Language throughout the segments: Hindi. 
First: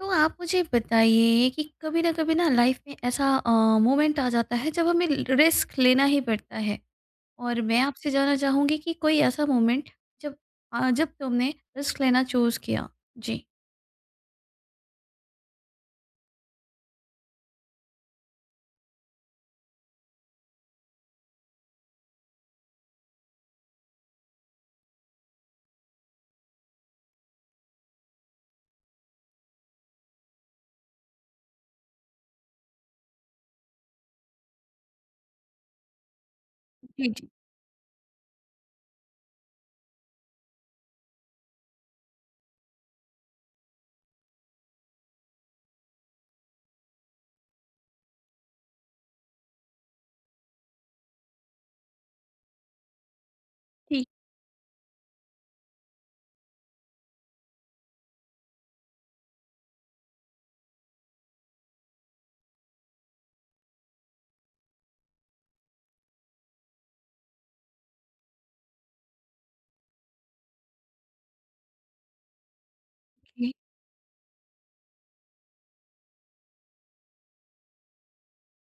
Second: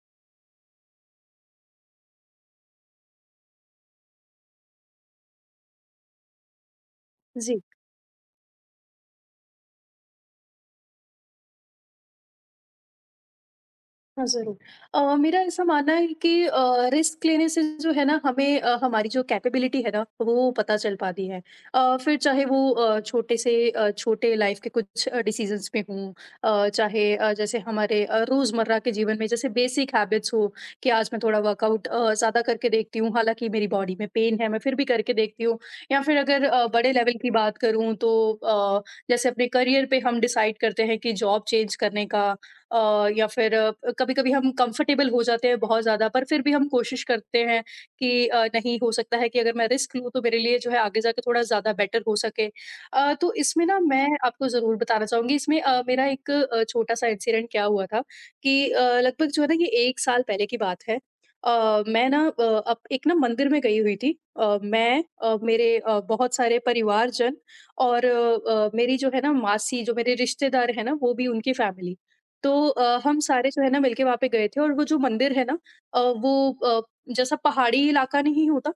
तो आप मुझे बताइए कि कभी ना कभी ना लाइफ में ऐसा मोमेंट आ जाता है जब हमें रिस्क लेना ही पड़ता है। और जी, मैं आपसे जानना चाहूंगी कि कोई ऐसा मोमेंट जब जब तुमने रिस्क लेना चूज किया। जी। हाँ, ज़रूर। मेरा ऐसा मानना है कि रिस्क लेने से जो है ना हमें हमारी जो कैपेबिलिटी है ना वो पता चल पाती है। फिर चाहे वो छोटे लाइफ़ के कुछ डिसीज़न्स पे हों, चाहे जैसे हमारे रोज़मर्रा के जीवन में जैसे बेसिक हैबिट्स हो कि आज मैं थोड़ा वर्कआउट ज़्यादा करके देखती हूँ, हालाँकि मेरी बॉडी में पेन है, मैं फिर भी करके देखती हूँ। या फिर अगर बड़े जी। लेवल जी। की बात करूँ तो जैसे अपने करियर पे हम डिसाइड करते हैं कि जॉब चेंज करने का, या फिर कभी-कभी हम कंफर्टेबल हो जाते हैं बहुत ज़्यादा पर फिर भी हम कोशिश करते हैं कि नहीं, हो सकता है कि अगर मैं रिस्क लूँ तो मेरे लिए जो है आगे जाके थोड़ा ज़्यादा बेटर हो सके। तो इसमें ना ठीक। मैं आपको ज़रूर बताना चाहूँगी, इसमें मेरा एक छोटा-सा इंसिडेंट क्या हुआ था कि लगभग जो है ना ये 1 साल पहले की बात है। मैं ना अ, अप एक ना मंदिर में गई हुई थी। अ, मैं अ, मेरे अ, बहुत सारे परिवारजन और मेरी जो है ना मासी जो मेरे रिश्तेदार हैं ना, वो भी, उनकी फैमिली। तो हम सारे जी। जो है ना मिलके वहाँ पे गए थे और वो जो मंदिर है ना अ, वो अ, जैसा पहाड़ी इलाका नहीं होता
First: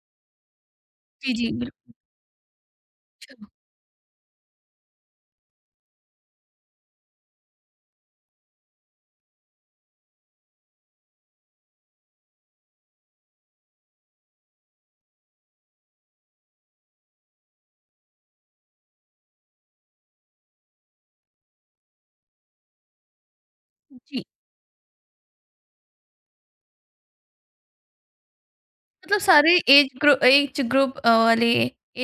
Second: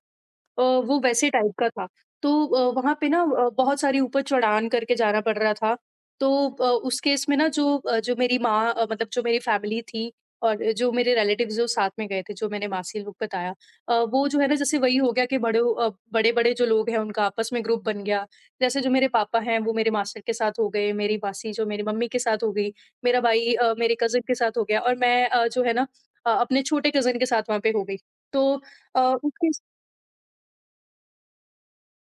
वो वैसे जी। जी, टाइप का था। बिल्कुल। तो वहाँ पे ना अच्छा। बहुत सारी ऊपर चढ़ान करके जाना पड़ रहा था। तो उस केस में ना जो मतलब जो मेरी फैमिली थी और जो मेरे रिलेटिव्स जो साथ में गए थे, जो मैंने मासी लोग बताया। वो जो है ना जैसे वही हो गया कि बड़े-बड़े जो लोग हैं उनका आपस में ग्रुप बन गया। जैसे जो मेरे पापा हैं वो मेरे मास्टर के साथ हो गए, मेरी मासी जो मेरी मम्मी के साथ हो गई, मेरा भाई मेरे जी। कज़िन के साथ हो गया और मैं जो है ना अपने छोटे कज़िन के साथ वहाँ पे हो गई। तो अ, मतलब उस सारे केस एज ग्रुप वाले,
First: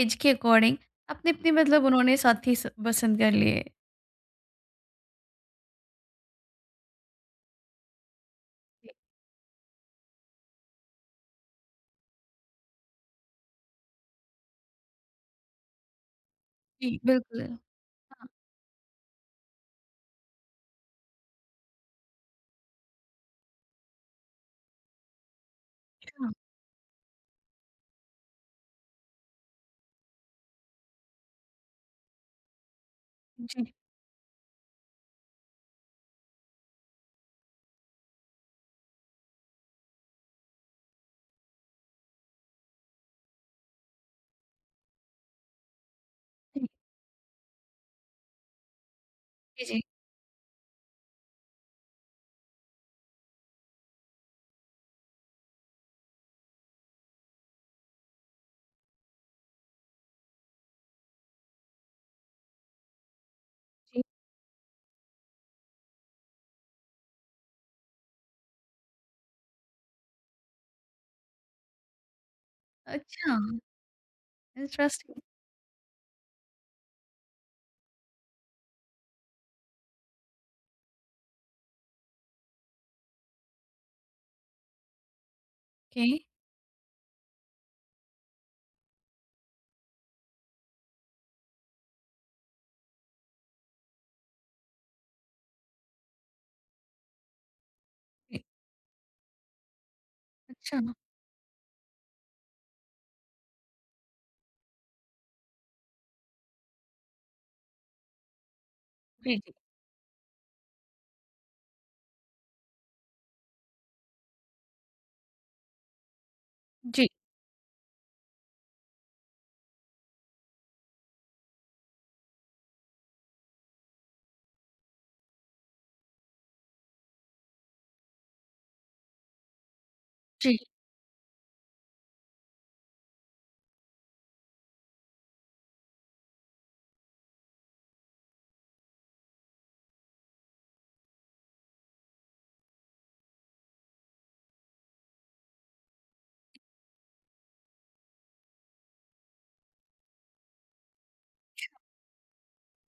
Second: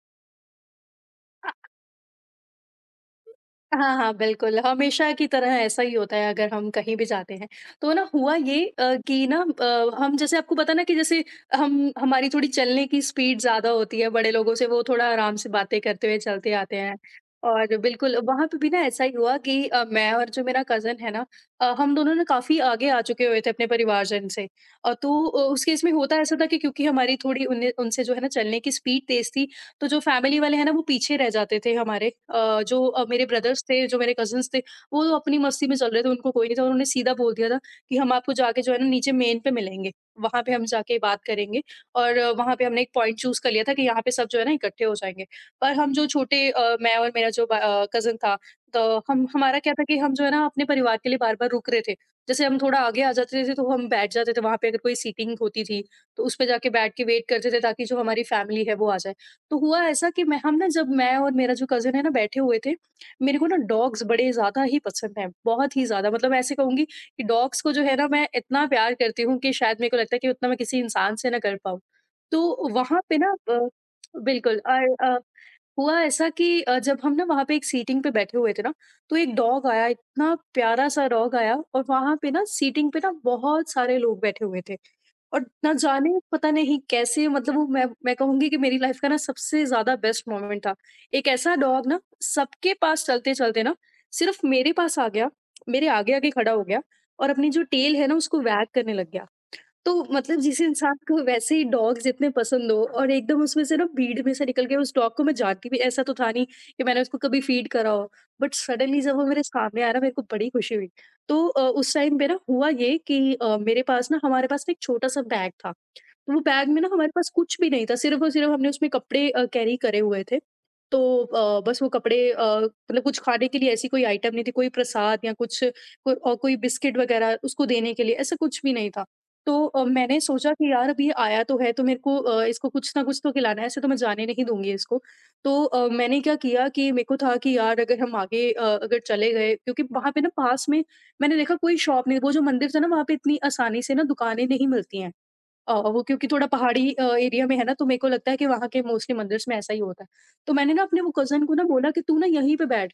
एज के अकॉर्डिंग अपने अपने, मतलब उन्होंने साथी पसंद कर लिए। हाँ, हाँ, बिल्कुल, हमेशा की तरह ऐसा ही होता है अगर हम कहीं भी जाते हैं। तो ना हुआ ये जी, कि ना हम, जैसे आपको पता ना कि जैसे हम हमारी थोड़ी चलने की स्पीड ज़्यादा होती है, बड़े लोगों से, वो थोड़ा आराम से बातें करते हुए चलते आते जी, हैं। बिल्कुल। और हाँ, बिल्कुल, वहाँ पे भी ना ऐसा ही हुआ कि मैं और जो मेरा कज़न है ना हम दोनों ना काफ़ी आगे आ चुके हुए थे अपने परिवारजन से। तो उस केस में होता हाँ, ऐसा था कि क्योंकि हमारी थोड़ी उन्हें उनसे जो है ना चलने की स्पीड तेज़ थी, तो जो फैमिली वाले हैं ना वो पीछे रह जाते थे। हमारे मेरे ब्रदर्स जी, थे, जो मेरे कजिन्स थे, वो तो अपनी मस्ती में चल रहे थे, उनको कोई नहीं था, उन्होंने सीधा बोल दिया था कि हम आपको जाके जो है ना नीचे मेन पे मिलेंगे, वहां पे हम जाके बात करेंगे। और वहां पे हमने एक पॉइंट चूज कर लिया था कि यहाँ पे सब जो है ना इकट्ठे हो जाएंगे। पर हम जो छोटे, जी, मैं और मेरा जो कजन था, तो हम हमारा जी, क्या जी, था कि हम जो है ना अपने परिवार के लिए बार बार रुक रहे थे। जैसे हम थोड़ा आगे आ जाते थे तो हम बैठ जाते थे वहां पे, अगर कोई सीटिंग होती थी तो उस पे जाके बैठ के वेट करते थे ताकि जो हमारी फैमिली है वो आ जाए। तो हुआ ऐसा कि मैं हम ना जब मैं और मेरा जो कज़िन है ना बैठे हुए थे, मेरे को ना जी, डॉग्स बड़े ज़्यादा ही पसंद हैं, बहुत ही ज़्यादा, मतलब ऐसे कहूँगी कि डॉग्स को जो है ना मैं इतना प्यार करती हूँ कि शायद मेरे को लगता है कि उतना मैं किसी इंसान से ना कर पाऊँ। तो वहाँ पे ना अच्छा, बिल्कुल, और इंटरेस्टिंग, हुआ ऐसा कि जब हम ना वहाँ पे एक सीटिंग पे बैठे हुए थे ना, तो एक डॉग आया, इतना प्यारा सा डॉग आया, और वहाँ पे ना सीटिंग पे ना बहुत सारे लोग बैठे हुए थे। और ना ओके, जाने, पता नहीं कैसे, मतलब वो, मैं कहूँगी कि मेरी लाइफ का ना सबसे ज़्यादा बेस्ट मोमेंट था। एक ऐसा डॉग ना सबके पास चलते-चलते ना सिर्फ़ मेरे पास आ गया, मेरे आगे-आगे खड़ा हो गया और अपनी जो टेल है ना उसको जी, वैग करने लग गया। तो मतलब जिस अच्छा। इंसान को वैसे ही डॉग्स इतने पसंद हो, और एकदम उसमें से ना भीड़ में से निकल के, उस डॉग को मैं जानती भी ऐसा तो था नहीं कि मैंने उसको कभी फीड करा हो, बट सडनली जब वो जी, मेरे जी, सामने आया ना, मेरे को बड़ी खुशी हुई। तो उस टाइम पे ना हुआ ये कि मेरे पास ना हमारे पास ना एक छोटा सा बैग था, तो वो बैग में ना जी, हमारे पास कुछ भी नहीं था, सिर्फ़ और सिर्फ़ हमने उसमें कपड़े कैरी करे हुए थे। तो बस वो कपड़े, मतलब कुछ खाने के लिए ऐसी कोई आइटम नहीं थी, कोई प्रसाद या कुछ को, और कोई बिस्किट वग़ैरह उसको देने के लिए, ऐसा कुछ भी नहीं था। तो मैंने सोचा जी। कि यार अभी ये आया तो है, तो मेरे को इसको कुछ ना कुछ तो खिलाना है, ऐसे तो मैं जाने नहीं दूँगी इसको। तो मैंने क्या किया कि मेरे को था कि यार अगर हम अगर चले गए, क्योंकि वहाँ पे ना पास में मैंने देखा कोई शॉप नहीं, वो जो मंदिर था ना वहाँ पे इतनी आसानी से ना दुकानें नहीं मिलती हैं। वो क्योंकि थोड़ा पहाड़ी एरिया में है ना, तो मेरे को लगता है कि वहाँ के मोस्टली मंदिर्स में ऐसा ही होता है। तो मैंने ना अपने वो कज़न को ना बोला कि तू ना यहीं पे बैठ,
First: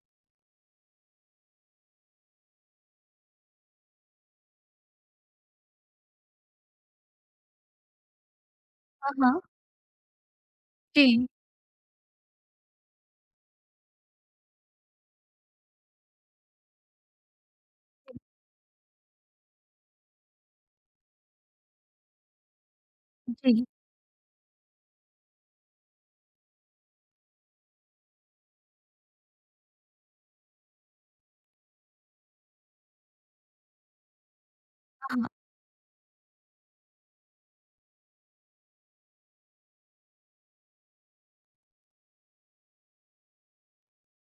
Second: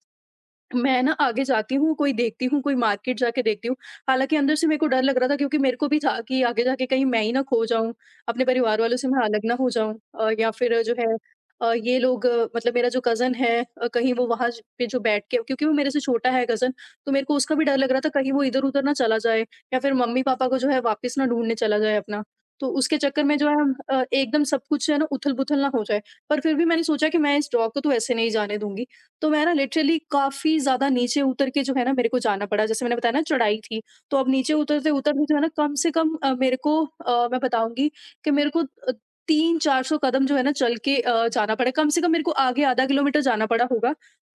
मैं ना आगे जाती हूँ, कोई देखती हूँ, कोई मार्केट जाके देखती हूँ। हालाँकि अंदर से मेरे को डर लग रहा था, क्योंकि मेरे को भी था कि आगे जाके कहीं मैं ही ना खो जाऊँ, अपने परिवार वालों से हाँ, मैं हाँ। अलग ना हो जाऊँ, या फिर जो है, जी, ये लोग, मतलब मेरा जो कज़न है, कहीं वो वहाँ ज पे जो बैठ के, क्योंकि वो मेरे से छोटा है कज़न, तो मेरे को उसका भी डर लग रहा था कहीं वो इधर-उधर ना चला जाए, या फिर मम्मी-पापा को जो है वापस ना ढूँढने चला जाए अपना। तो उसके चक्कर में जो है जी, हम एकदम सब कुछ है ना उथल-पुथल ना हो जाए। पर फिर भी मैंने सोचा कि मैं इस डॉग को तो ऐसे नहीं जाने दूँगी। तो मैं ना लिटरली काफ़ी ज़्यादा नीचे उतर के जो है ना मेरे को जाना पड़ा। जैसे मैंने बताया ना चढ़ाई थी, तो अब नीचे हाँ, उतरते-उतरते हाँ। जो है ना कम से कम मैं बताऊँगी कि मेरे को 3-400 कदम जो है ना चल के जाना पड़ा। कम से कम मेरे को आगे आधा किलोमीटर जाना पड़ा होगा,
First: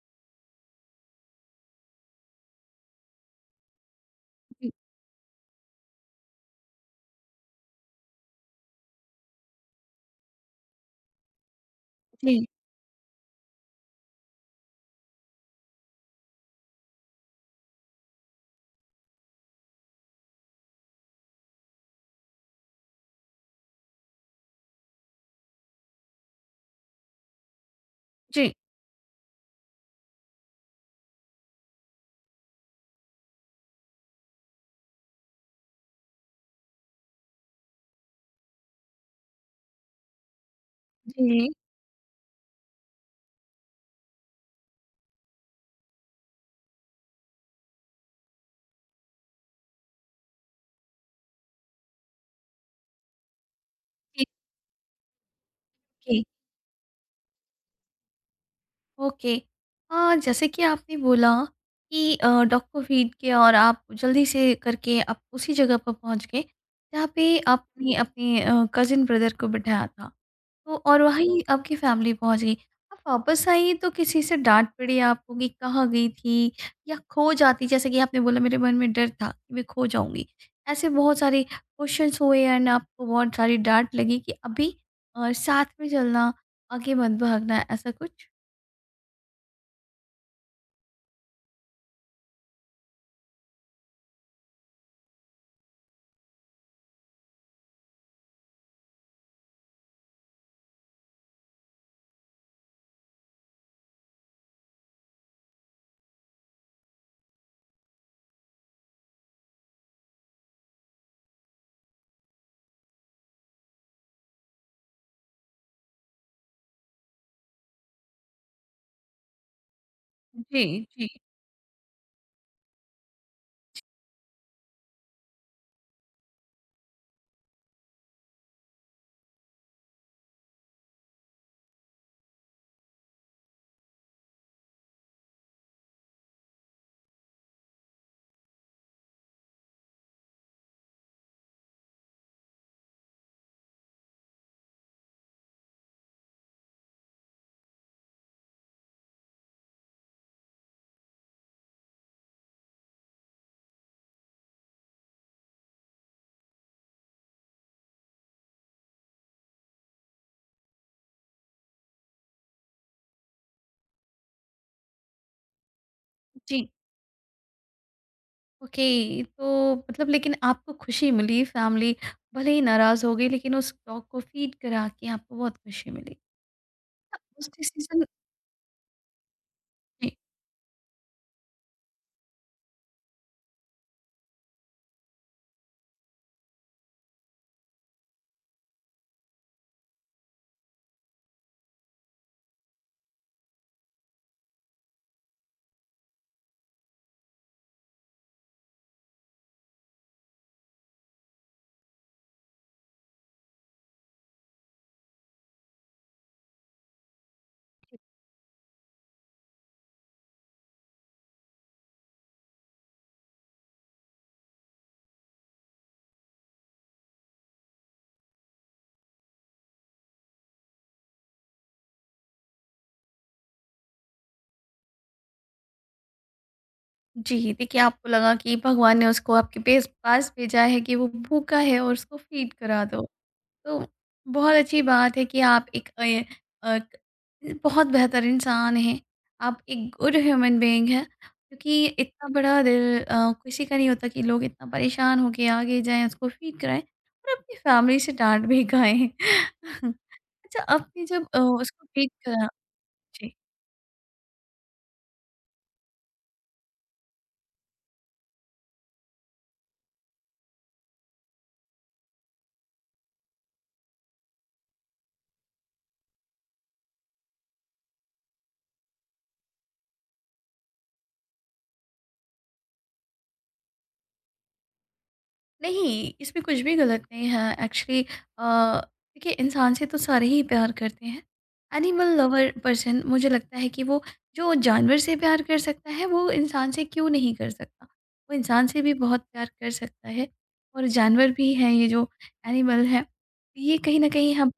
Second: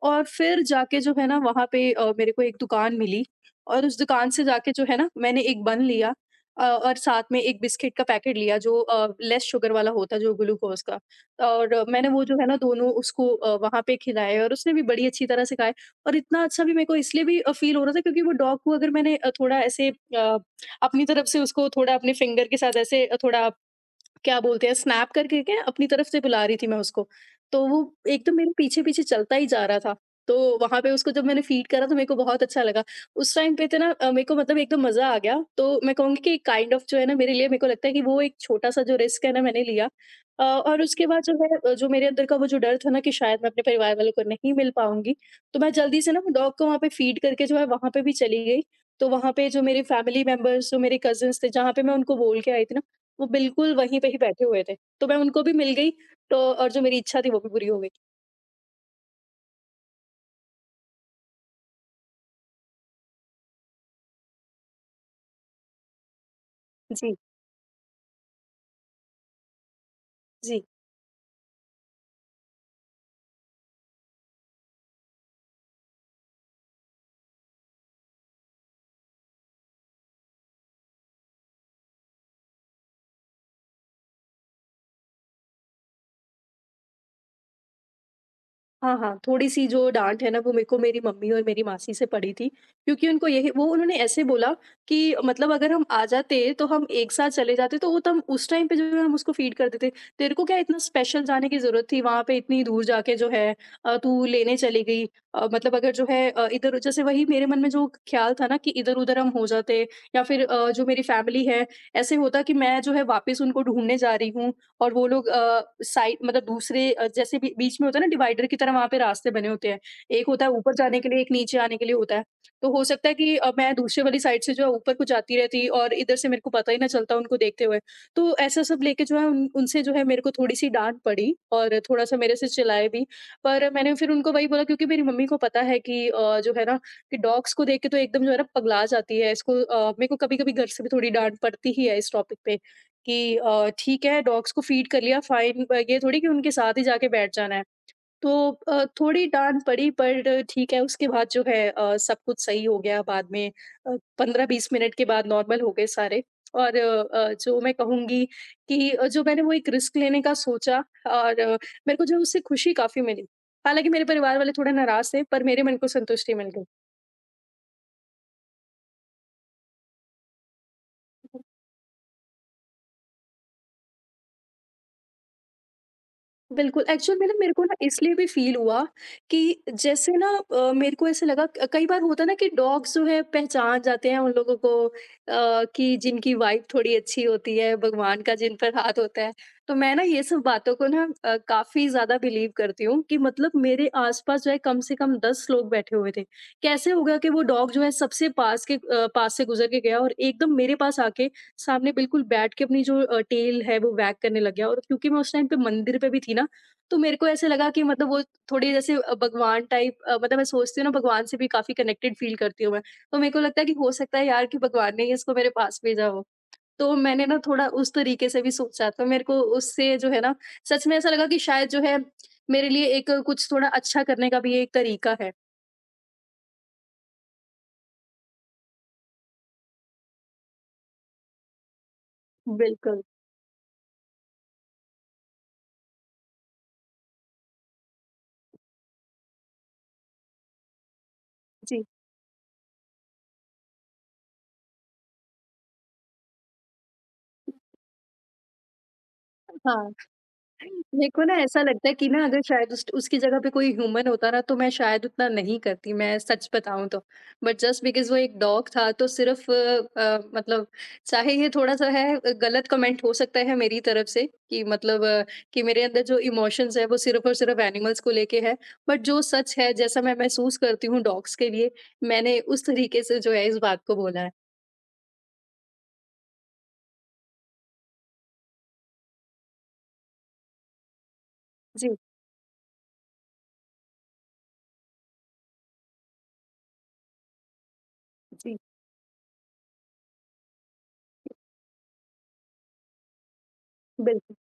और फिर जाके जो है ना वहाँ पे मेरे को एक दुकान मिली, और उस दुकान से जी, जाके जो है ना मैंने एक बन लिया, और साथ में एक बिस्किट का पैकेट लिया जो लेस शुगर वाला होता है, जो ग्लूकोज़ का। और मैंने वो जो जी, है ना दोनों उसको वहाँ पे खिलाए, और उसने भी बड़ी अच्छी तरह से खाए। और इतना अच्छा भी मेरे को इसलिए भी फील हो रहा था क्योंकि वो डॉग को अगर मैंने थोड़ा ऐसे, अपनी तरफ से उसको थोड़ा अपने फिंगर के साथ ऐसे थोड़ा, क्या बोलते हैं, स्नैप करके क्या अपनी तरफ से बुला रही थी मैं उसको। तो वो एकदम मेरे जी, पीछे-पीछे चलता ही जा रहा था। तो वहाँ पे उसको जब मैंने फ़ीड करा तो मेरे को बहुत अच्छा लगा। उस टाइम पे तो ना मेरे को मतलब एकदम मज़ा आ गया। तो मैं कहूँगी कि काइंड ऑफ जो है ना मेरे लिए, मेरे को लगता है कि वो एक छोटा-सा जो रिस्क है ना मैंने लिया। और उसके बाद जो जी, है, जो मेरे अंदर का वो जो डर था ना कि शायद मैं अपने परिवार वालों को नहीं मिल पाऊँगी। तो मैं जल्दी से ना वो डॉग को वहाँ पे फ़ीड करके जो है वहाँ पे भी चली गई। तो वहाँ पे जो मेरे फैमिली मेंबर्स, जो मेरे कज़िन्स थे, जहाँ पे मैं उनको बोल के आई थी ना, वो बिल्कुल वहीं पे ही जी, बैठे हुए थे। तो मैं उनको भी मिल गई, जी, तो और जो मेरी इच्छा थी वो भी पूरी हो गई। ओके। जैसे कि आपने बोला कि डॉग को फ़ीड किया और आप जल्दी से करके आप उसी जगह पर पहुँच गए, जहाँ जी, पे आपने अपने कज़िन ब्रदर को बिठाया था। जी। तो और वहीं आपकी फैमिली पहुँच गई। आप वापस आई तो किसी से डाँट पड़ी आपको कि कहाँ गई थी? या खो जाती, जैसे कि आपने बोला मेरे मन में डर था कि मैं खो जाऊँगी। ऐसे बहुत सारे क्वेश्चन्स हुए एंड आपको बहुत सारी डाँट लगी कि अभी साथ में चलना, आगे मत भागना, ऐसा कुछ? हाँ, हाँ, थोड़ी-सी जो डाँट है ना वो मेरे को मेरी मम्मी और मेरी मासी से पड़ी थी, क्योंकि उनको यही, वो उन्होंने ऐसे बोला कि मतलब अगर हम आ जाते तो हम एक साथ चले जाते तो वो तब उस टाइम पे जो है हम उसको फ़ीड कर देते। तेरे को क्या इतना स्पेशल जाने की ज़रूरत थी वहाँ पे इतनी दूर जाके जो है तू लेने चली गई। मतलब अगर जो है इधर जैसे वही मेरे मन में जो ख़्याल था ना कि इधर-उधर हम हो जाते या फिर जो मेरी फैमिली है ऐसे होता कि मैं जो है वापस उनको ढूँढने जा रही हूँ और वो लोग साइड मतलब दूसरे जैसे बी बीच में होता है ना डिवाइडर की तरह वहाँ पे रास्ते बने होते हैं। एक होता है जी, ऊपर जाने जी, के लिए, एक नीचे आने के लिए होता है। तो हो सकता है कि मैं दूसरे वाली साइड से जो है ऊपर को जाती रहती और इधर से मेरे को पता ही ना चलता उनको देखते हुए। तो ऐसा सब लेके जो है उन उनसे जो है मेरे को थोड़ी-सी डाँट पड़ी और थोड़ा-सा मेरे से चिल्लाए भी। पर मैंने फिर उनको वही बोला क्योंकि मेरी मम्मी को पता है कि जो है ना कि डॉग्स को देख के तो एकदम जो है ना पगला जाती है। इसको मेरे को कभी-कभी घर से भी थोड़ी डाँट पड़ती ही है इस टॉपिक पे। कि ठीक है डॉग्स को फीड कर लिया फ़ाइन ये थोड़ी कि उनके साथ ही जाके बैठ जाना है। तो थोड़ी डाँट पड़ी पर ठीक है उसके बाद जो है सब कुछ सही हो गया बाद में अ, 15-20 मिनट के बाद नॉर्मल हो गए सारे। और जो मैं कहूँगी कि जो मैंने वो एक रिस्क लेने का सोचा और मेरे को जो है उससे खुशी काफ़ी मिली। हालाँकि मेरे परिवार वाले थोड़े नाराज़ थे पर मेरे मन को संतुष्टि मिल गई। जी। ओके, तो मतलब लेकिन आपको खुशी मिली, फैमिली भले ही नाराज़ हो गई लेकिन उस टॉक को फ़ीड करा के आपको बहुत खुशी मिली। बिल्कुल, एक्चुअल में ना उस मेरे को ना डिसीज़न। इसलिए भी फ़ील हुआ कि जैसे ना मेरे को ऐसे लगा क कई बार होता है ना कि डॉग्स जो है पहचान जाते हैं उन लोगों को कि जिनकी वाइब थोड़ी अच्छी होती है, भगवान का जिन पर हाथ होता है। तो मैं ना ये सब बातों को ना काफ़ी ज़्यादा बिलीव करती हूँ कि मतलब मेरे आस-पास जो है कम से कम 10 लोग बैठे हुए थे। कैसे हो गया कि वो डॉग जो है सबसे पास के पास से गुज़र के गया और एकदम मेरे पास आके सामने बिल्कुल बैठ के अपनी जो टेल है वो वैग करने लग गया और क्योंकि मैं उस टाइम पे मंदिर पे भी थी ना, तो मेरे को ऐसे लगा कि मतलब वो थोड़ी जैसे भगवान टाइप मतलब मैं सोचती हूँ ना भगवान से भी काफ़ी कनेक्टेड फ़ील करती हूँ मैं। तो मेरे को लगता है कि हो सकता है यार कि भगवान ने ही इसको मेरे पास भेजा हो। तो मैंने ना थोड़ा उस तरीके से भी सोचा तो मेरे को उससे जो है ना सच में ऐसा लगा कि शायद जो है मेरे लिए एक कुछ थोड़ा अच्छा करने का भी एक तरीका है। जी, देखिए आपको लगा कि भगवान ने उसको आपके पेस पास भेजा है कि वो भूखा है और उसको फ़ीड करा दो। बिल्कुल। तो बहुत अच्छी बात है कि आप एक अ, बहुत बेहतर इंसान हैं। आप एक गुड ह्यूमन बीइंग हैं जी। क्योंकि इतना बड़ा दिल किसी का नहीं होता कि लोग इतना परेशान होके आगे जाएँ, उसको फ़ीड कराएँ और अपनी फैमिली से डाँट भी खाएँ। हाँ। अच्छा, आपने मेरे को जब ना ऐसा उसको लगता है कि फ़ीड ना अगर करा। शायद उस उसकी जी। जगह पे कोई ह्यूमन होता ना तो मैं शायद उतना नहीं करती, मैं सच बताऊँ तो। बट जस्ट बिकॉज़ वो एक डॉग था तो सिर्फ़ मतलब चाहे ये थोड़ा-सा है गलत कमेंट हो सकता है मेरी तरफ से कि मतलब कि मेरे अंदर जो इमोशंस है वो सिर्फ़ और सिर्फ़ एनिमल्स को लेके है। बट जो सच है जैसा मैं महसूस करती हूँ डॉग्स के लिए, मैंने उस तरीके से जो है इस बात को बोला है। नहीं, इसमें कुछ भी गलत नहीं है एक्चुअली। अ, देखिए, इंसान से तो सारे ही प्यार करते हैं। जी, एनिमल लवर पर्सन, मुझे लगता है कि वो जो जानवर से प्यार कर सकता है, वो इंसान से क्यों नहीं कर सकता? वो जी, इंसान से भी बहुत प्यार कर सकता है। और जानवर भी हैं, ये जो एनिमल हैं, ये कहीं न कहीं बिल्कुल हम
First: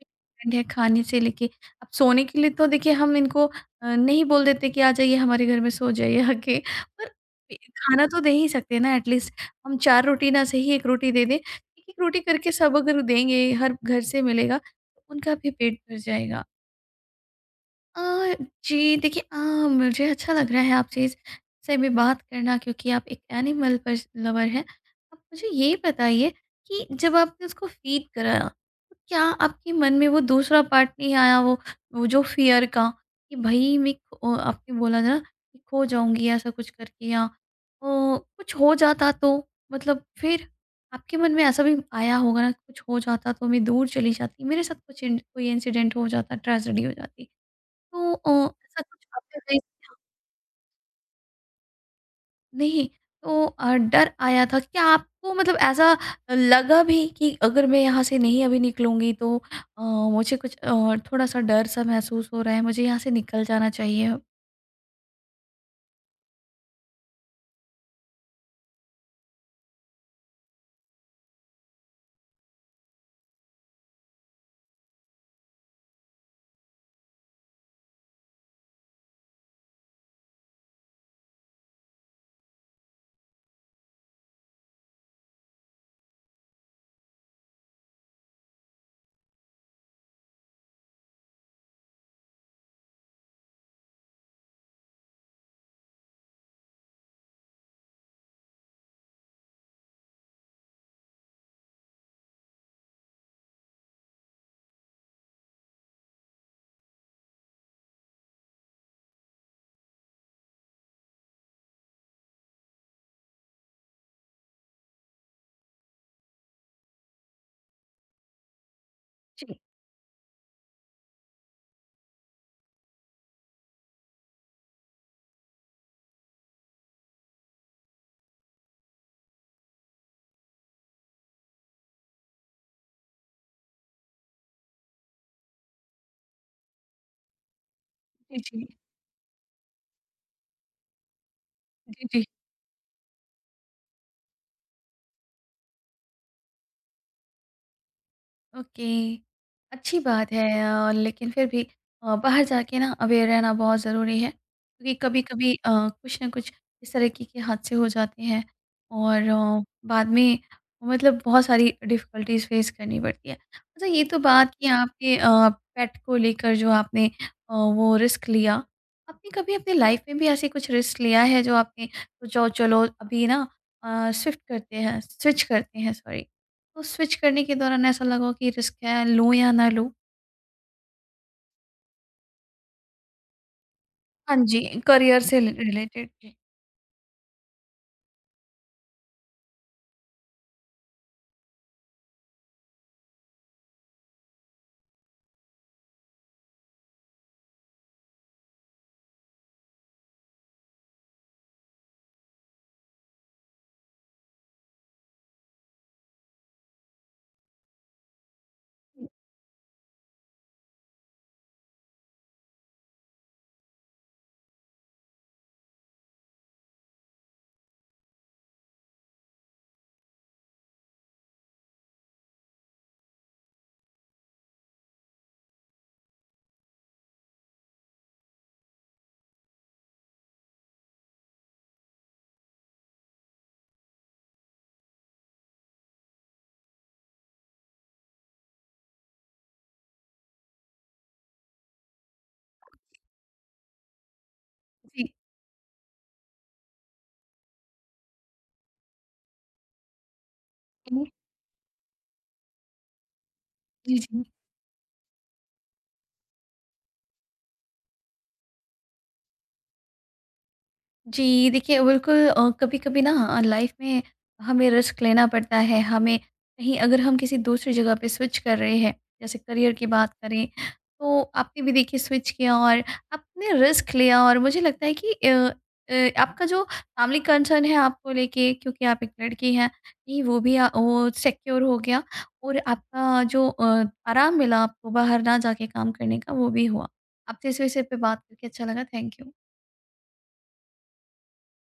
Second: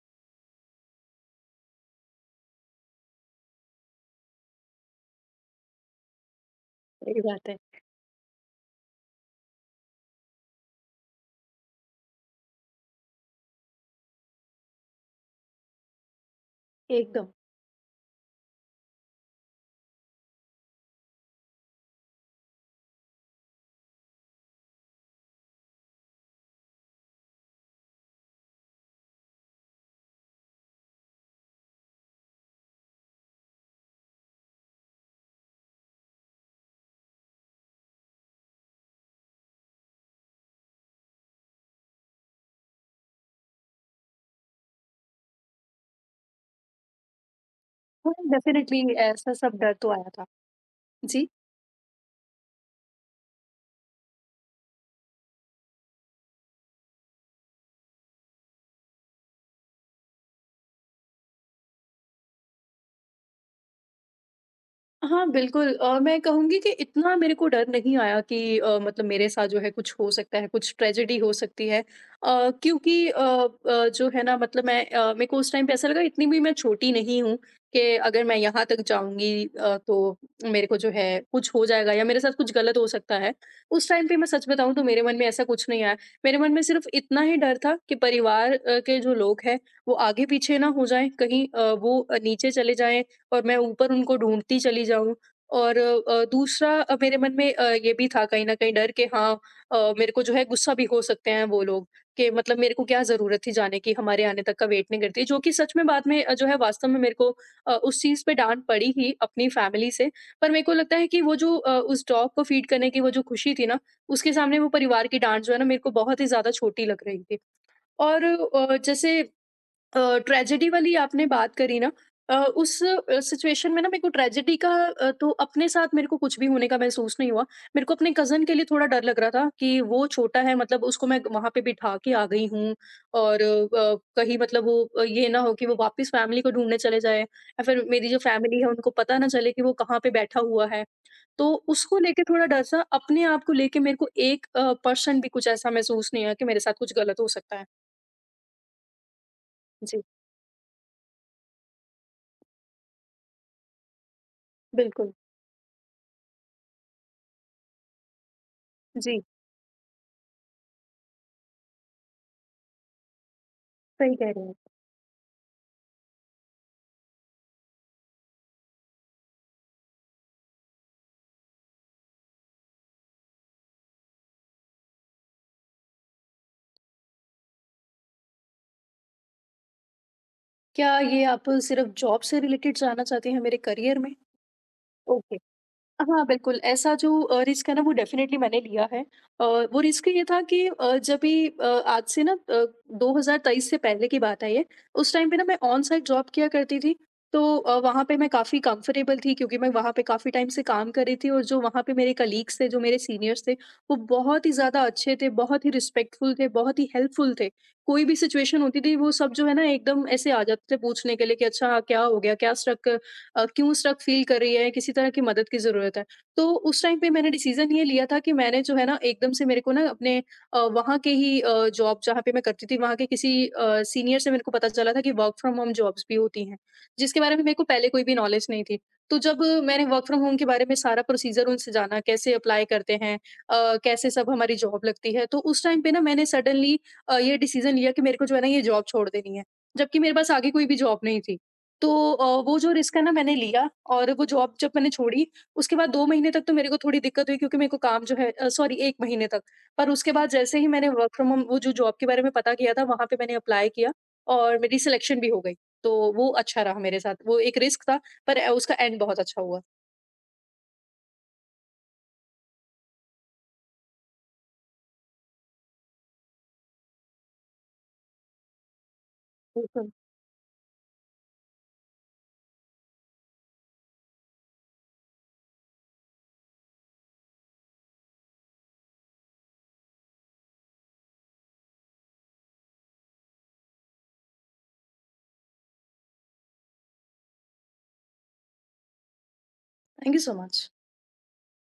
है खाने से लेके अब सोने के लिए, तो देखिए हम इनको नहीं बोल देते कि आ जाइए हमारे घर में सो जाइए आके, पर सही बात है, खाना तो दे ही सकते हैं ना एटलीस्ट। हम 4 रोटी ना सही 1 रोटी दे दें, 1-1 रोटी करके सब अगर देंगे हर घर से मिलेगा, तो उनका भी पेट भर जाएगा। एकदम। अ, जी, देखिए, मुझे अच्छा लग रहा है आपसे इस से भी बात करना, क्योंकि आप एक एनिमल पर्स लवर हैं। आप मुझे ये बताइए कि जब आपने उसको फ़ीड कराया, तो क्या आपके मन में वो दूसरा पार्ट नहीं आया, वो जो फ़ियर का, कि भई मैं खो आपने बोला था ना कि खो जाऊँगी, ऐसा कुछ करके, या कुछ हो जाता तो? मतलब फिर आपके मन में ऐसा भी आया होगा ना, कुछ हो जाता तो मैं दूर चली जाती, मेरे साथ कुछ इंड कोई इंसिडेंट हो जाता, ट्रेजेडी हो जाती। तो हाँ, डेफ़िनेटली ऐसा कुछ ऐसा आपके सब फेस डर तो आया था। जी। नहीं, तो डर आया था क्या आपको, मतलब ऐसा लगा भी कि अगर मैं यहाँ से नहीं अभी निकलूँगी तो अ, मुझे कुछ थोड़ा-सा डर-सा महसूस हो रहा है, मुझे यहाँ से निकल जाना चाहिए अब? हाँ, बिल्कुल मैं कहूँगी कि इतना मेरे को डर नहीं आया कि मतलब मेरे साथ जो है कुछ हो सकता है, कुछ ट्रेजेडी हो सकती है। क्योंकि जो है ना मतलब मैं मेरे को उस टाइम पे ऐसा लगा इतनी भी मैं छोटी नहीं हूँ कि अगर मैं यहाँ तक जाऊँगी तो मेरे को जो है कुछ हो जाएगा या मेरे साथ कुछ गलत हो सकता है। उस टाइम पे मैं सच बताऊँ तो मेरे मन में ऐसा कुछ नहीं आया। मेरे मन में सिर्फ़ इतना ही डर था कि परिवार के जो लोग हैं वो आगे-पीछे ना हो जाएँ, कहीं वो नीचे चले जाएँ और मैं ऊपर उनको ढूँढती चली जाऊँ। और दूसरा मेरे मन में ये भी था कहीं न कहीं डर कि हाँ मेरे को जो है गुस्सा भी हो सकते हैं वो लोग, कि मतलब मेरे को क्या ज़रूरत थी जाने की, हमारे आने तक का वेट नहीं करती। जो कि सच में बाद में जो है वास्तव में मेरे को उस चीज़ पे डाँट पड़ी ही अपनी फैमिली से। पर मेरे को लगता है कि वो जो उस डॉग को फीड करने की वो जो खुशी थी ना, उसके सामने वो परिवार की डाँट जो है ना मेरे को बहुत ही ज़्यादा छोटी लग रही थी। और जैसे जी। अ, ट्रेजेडी वाली आपने बात करी ना उस सिचुएशन में ना मेरे को ट्रेजेडी का तो अपने साथ मेरे को कुछ भी होने का महसूस नहीं हुआ। मेरे को अपने कज़न के लिए थोड़ा डर लग रहा था कि वो छोटा है मतलब उसको मैं वहाँ पे बिठा के आ गई हूँ और कहीं मतलब वो ये ना हो कि वो वापस फैमिली को ढूंढने चले जाए या फिर मेरी जो जी, फैमिली जी। है उनको पता ना चले कि वो कहाँ पे बैठा हुआ है। तो उसको जी, लेके जी। थोड़ा डर सा अपने आप को लेके मेरे को एक परसेंट भी कुछ ऐसा महसूस नहीं हुआ कि मेरे साथ कुछ गलत हो सकता है। ओके, अच्छी जी, बात है। लेकिन फिर भी बाहर जाके ना अवेयर रहना बहुत ज़रूरी है, क्योंकि बिल्कुल। कभी-कभी कुछ ना कुछ इस तरीके के हादसे हो जाते हैं जी, और बाद में मतलब बहुत सारी डिफ़िकल्टीज़ फ़ेस करनी पड़ती है। अच्छा, ये सही तो कह रहे बात हैं। कि आपके पेट को लेकर जो आपने वो रिस्क लिया, आपने कभी अपनी लाइफ़ में भी ऐसे कुछ रिस्क लिया है, जो आपने सोचा हो चलो अभी ना शिफ्ट करते हैं, स्विच करते हैं, सॉरी, तो स्विच करने के दौरान ऐसा लगा हो कि रिस्क है, लूँ या ना लूँ? क्या ये आप सिर्फ़ जॉब से रिलेटेड जानना चाहते हैं मेरे करियर में? हाँ जी, करियर ओके। से रिलेटेड। हाँ, जी। बिल्कुल, ऐसा जो रिस्क है ना वो डेफ़िनेटली मैंने लिया है। वो रिस्क ये था कि जब भी आज से ना 2023 से पहले की बात है ये, उस टाइम पे ना मैं ऑन साइट जॉब किया करती थी, तो वहाँ पे मैं काफ़ी कंफ़र्टेबल थी क्योंकि मैं वहाँ पे काफ़ी टाइम से काम कर रही थी और जो वहाँ पे मेरे कलीग्स थे, जो मेरे सीनियर्स थे, वो बहुत ही ज़्यादा अच्छे थे, बहुत ही रिस्पेक्टफुल थे, बहुत ही हेल्पफुल थे। कोई भी सिचुएशन होती थी, वो सब जो है ना एकदम ऐसे आ जाते थे पूछने के लिए कि अच्छा क्या हो गया? क्यों स्टक फील कर रही है, किसी तरह की मदद की ज़रूरत है। तो उस टाइम पे मैंने डिसीज़न ये लिया था कि मैंने जो है ना एकदम से मेरे को ना अपने वहाँ के ही जॉब जहाँ पे मैं करती थी वहाँ के किसी सीनियर से मेरे को पता चला था कि वर्क फ्रॉम होम जॉब्स भी होती हैं, जिसके बारे में मेरे को पहले कोई भी नॉलेज नहीं थी। तो जब मैंने वर्क फ्रॉम होम के बारे में सारा प्रोसीज़र उनसे जाना, कैसे अप्लाई करते हैं, कैसे सब हमारी जॉब लगती है, तो उस टाइम पे ना मैंने सडनली ये डिसीज़न लिया कि मेरे को जो है ना ये जॉब छोड़ देनी है। जबकि मेरे पास आगे कोई भी जॉब नहीं थी। तो वो जो रिस्क है ना मैंने लिया और वो जॉब जब मैंने जी, छोड़ी उसके बाद 2 महीने तक तो मेरे को थोड़ी दिक्कत हुई क्योंकि मेरे को काम जो है सॉरी 1 महीने तक। पर उसके बाद जैसे ही मैंने वर्क फ्रॉम होम वो जो जॉब के बारे में पता किया था वहाँ पे मैंने अप्लाई किया जी, जी। और मेरी सिलेक्शन भी हो गई। तो वो अच्छा रहा मेरे साथ। वो एक रिस्क था पर उसका एंड बहुत अच्छा हुआ। जी, देखिए बिल्कुल। कभी-कभी ना लाइफ में हमें रिस्क लेना पड़ता है। हमें कहीं अगर हम किसी दूसरी जगह पे स्विच कर रहे हैं, जैसे करियर की बिल्कुल। बात करें, तो आपने भी देखिए स्विच किया और आपने रिस्क लिया और मुझे लगता है कि आपका जो फैमिली कंसर्न है आपको लेके, क्योंकि आप एक लड़की हैं, कहीं वो भी अ, वो सिक्योर हो गया, और आपका जो आराम मिला आपको बाहर ना जाके काम करने का, वो भी हुआ। आपसे इस विषय पे बात करके अच्छा लगा। Thank you. Thank you so much.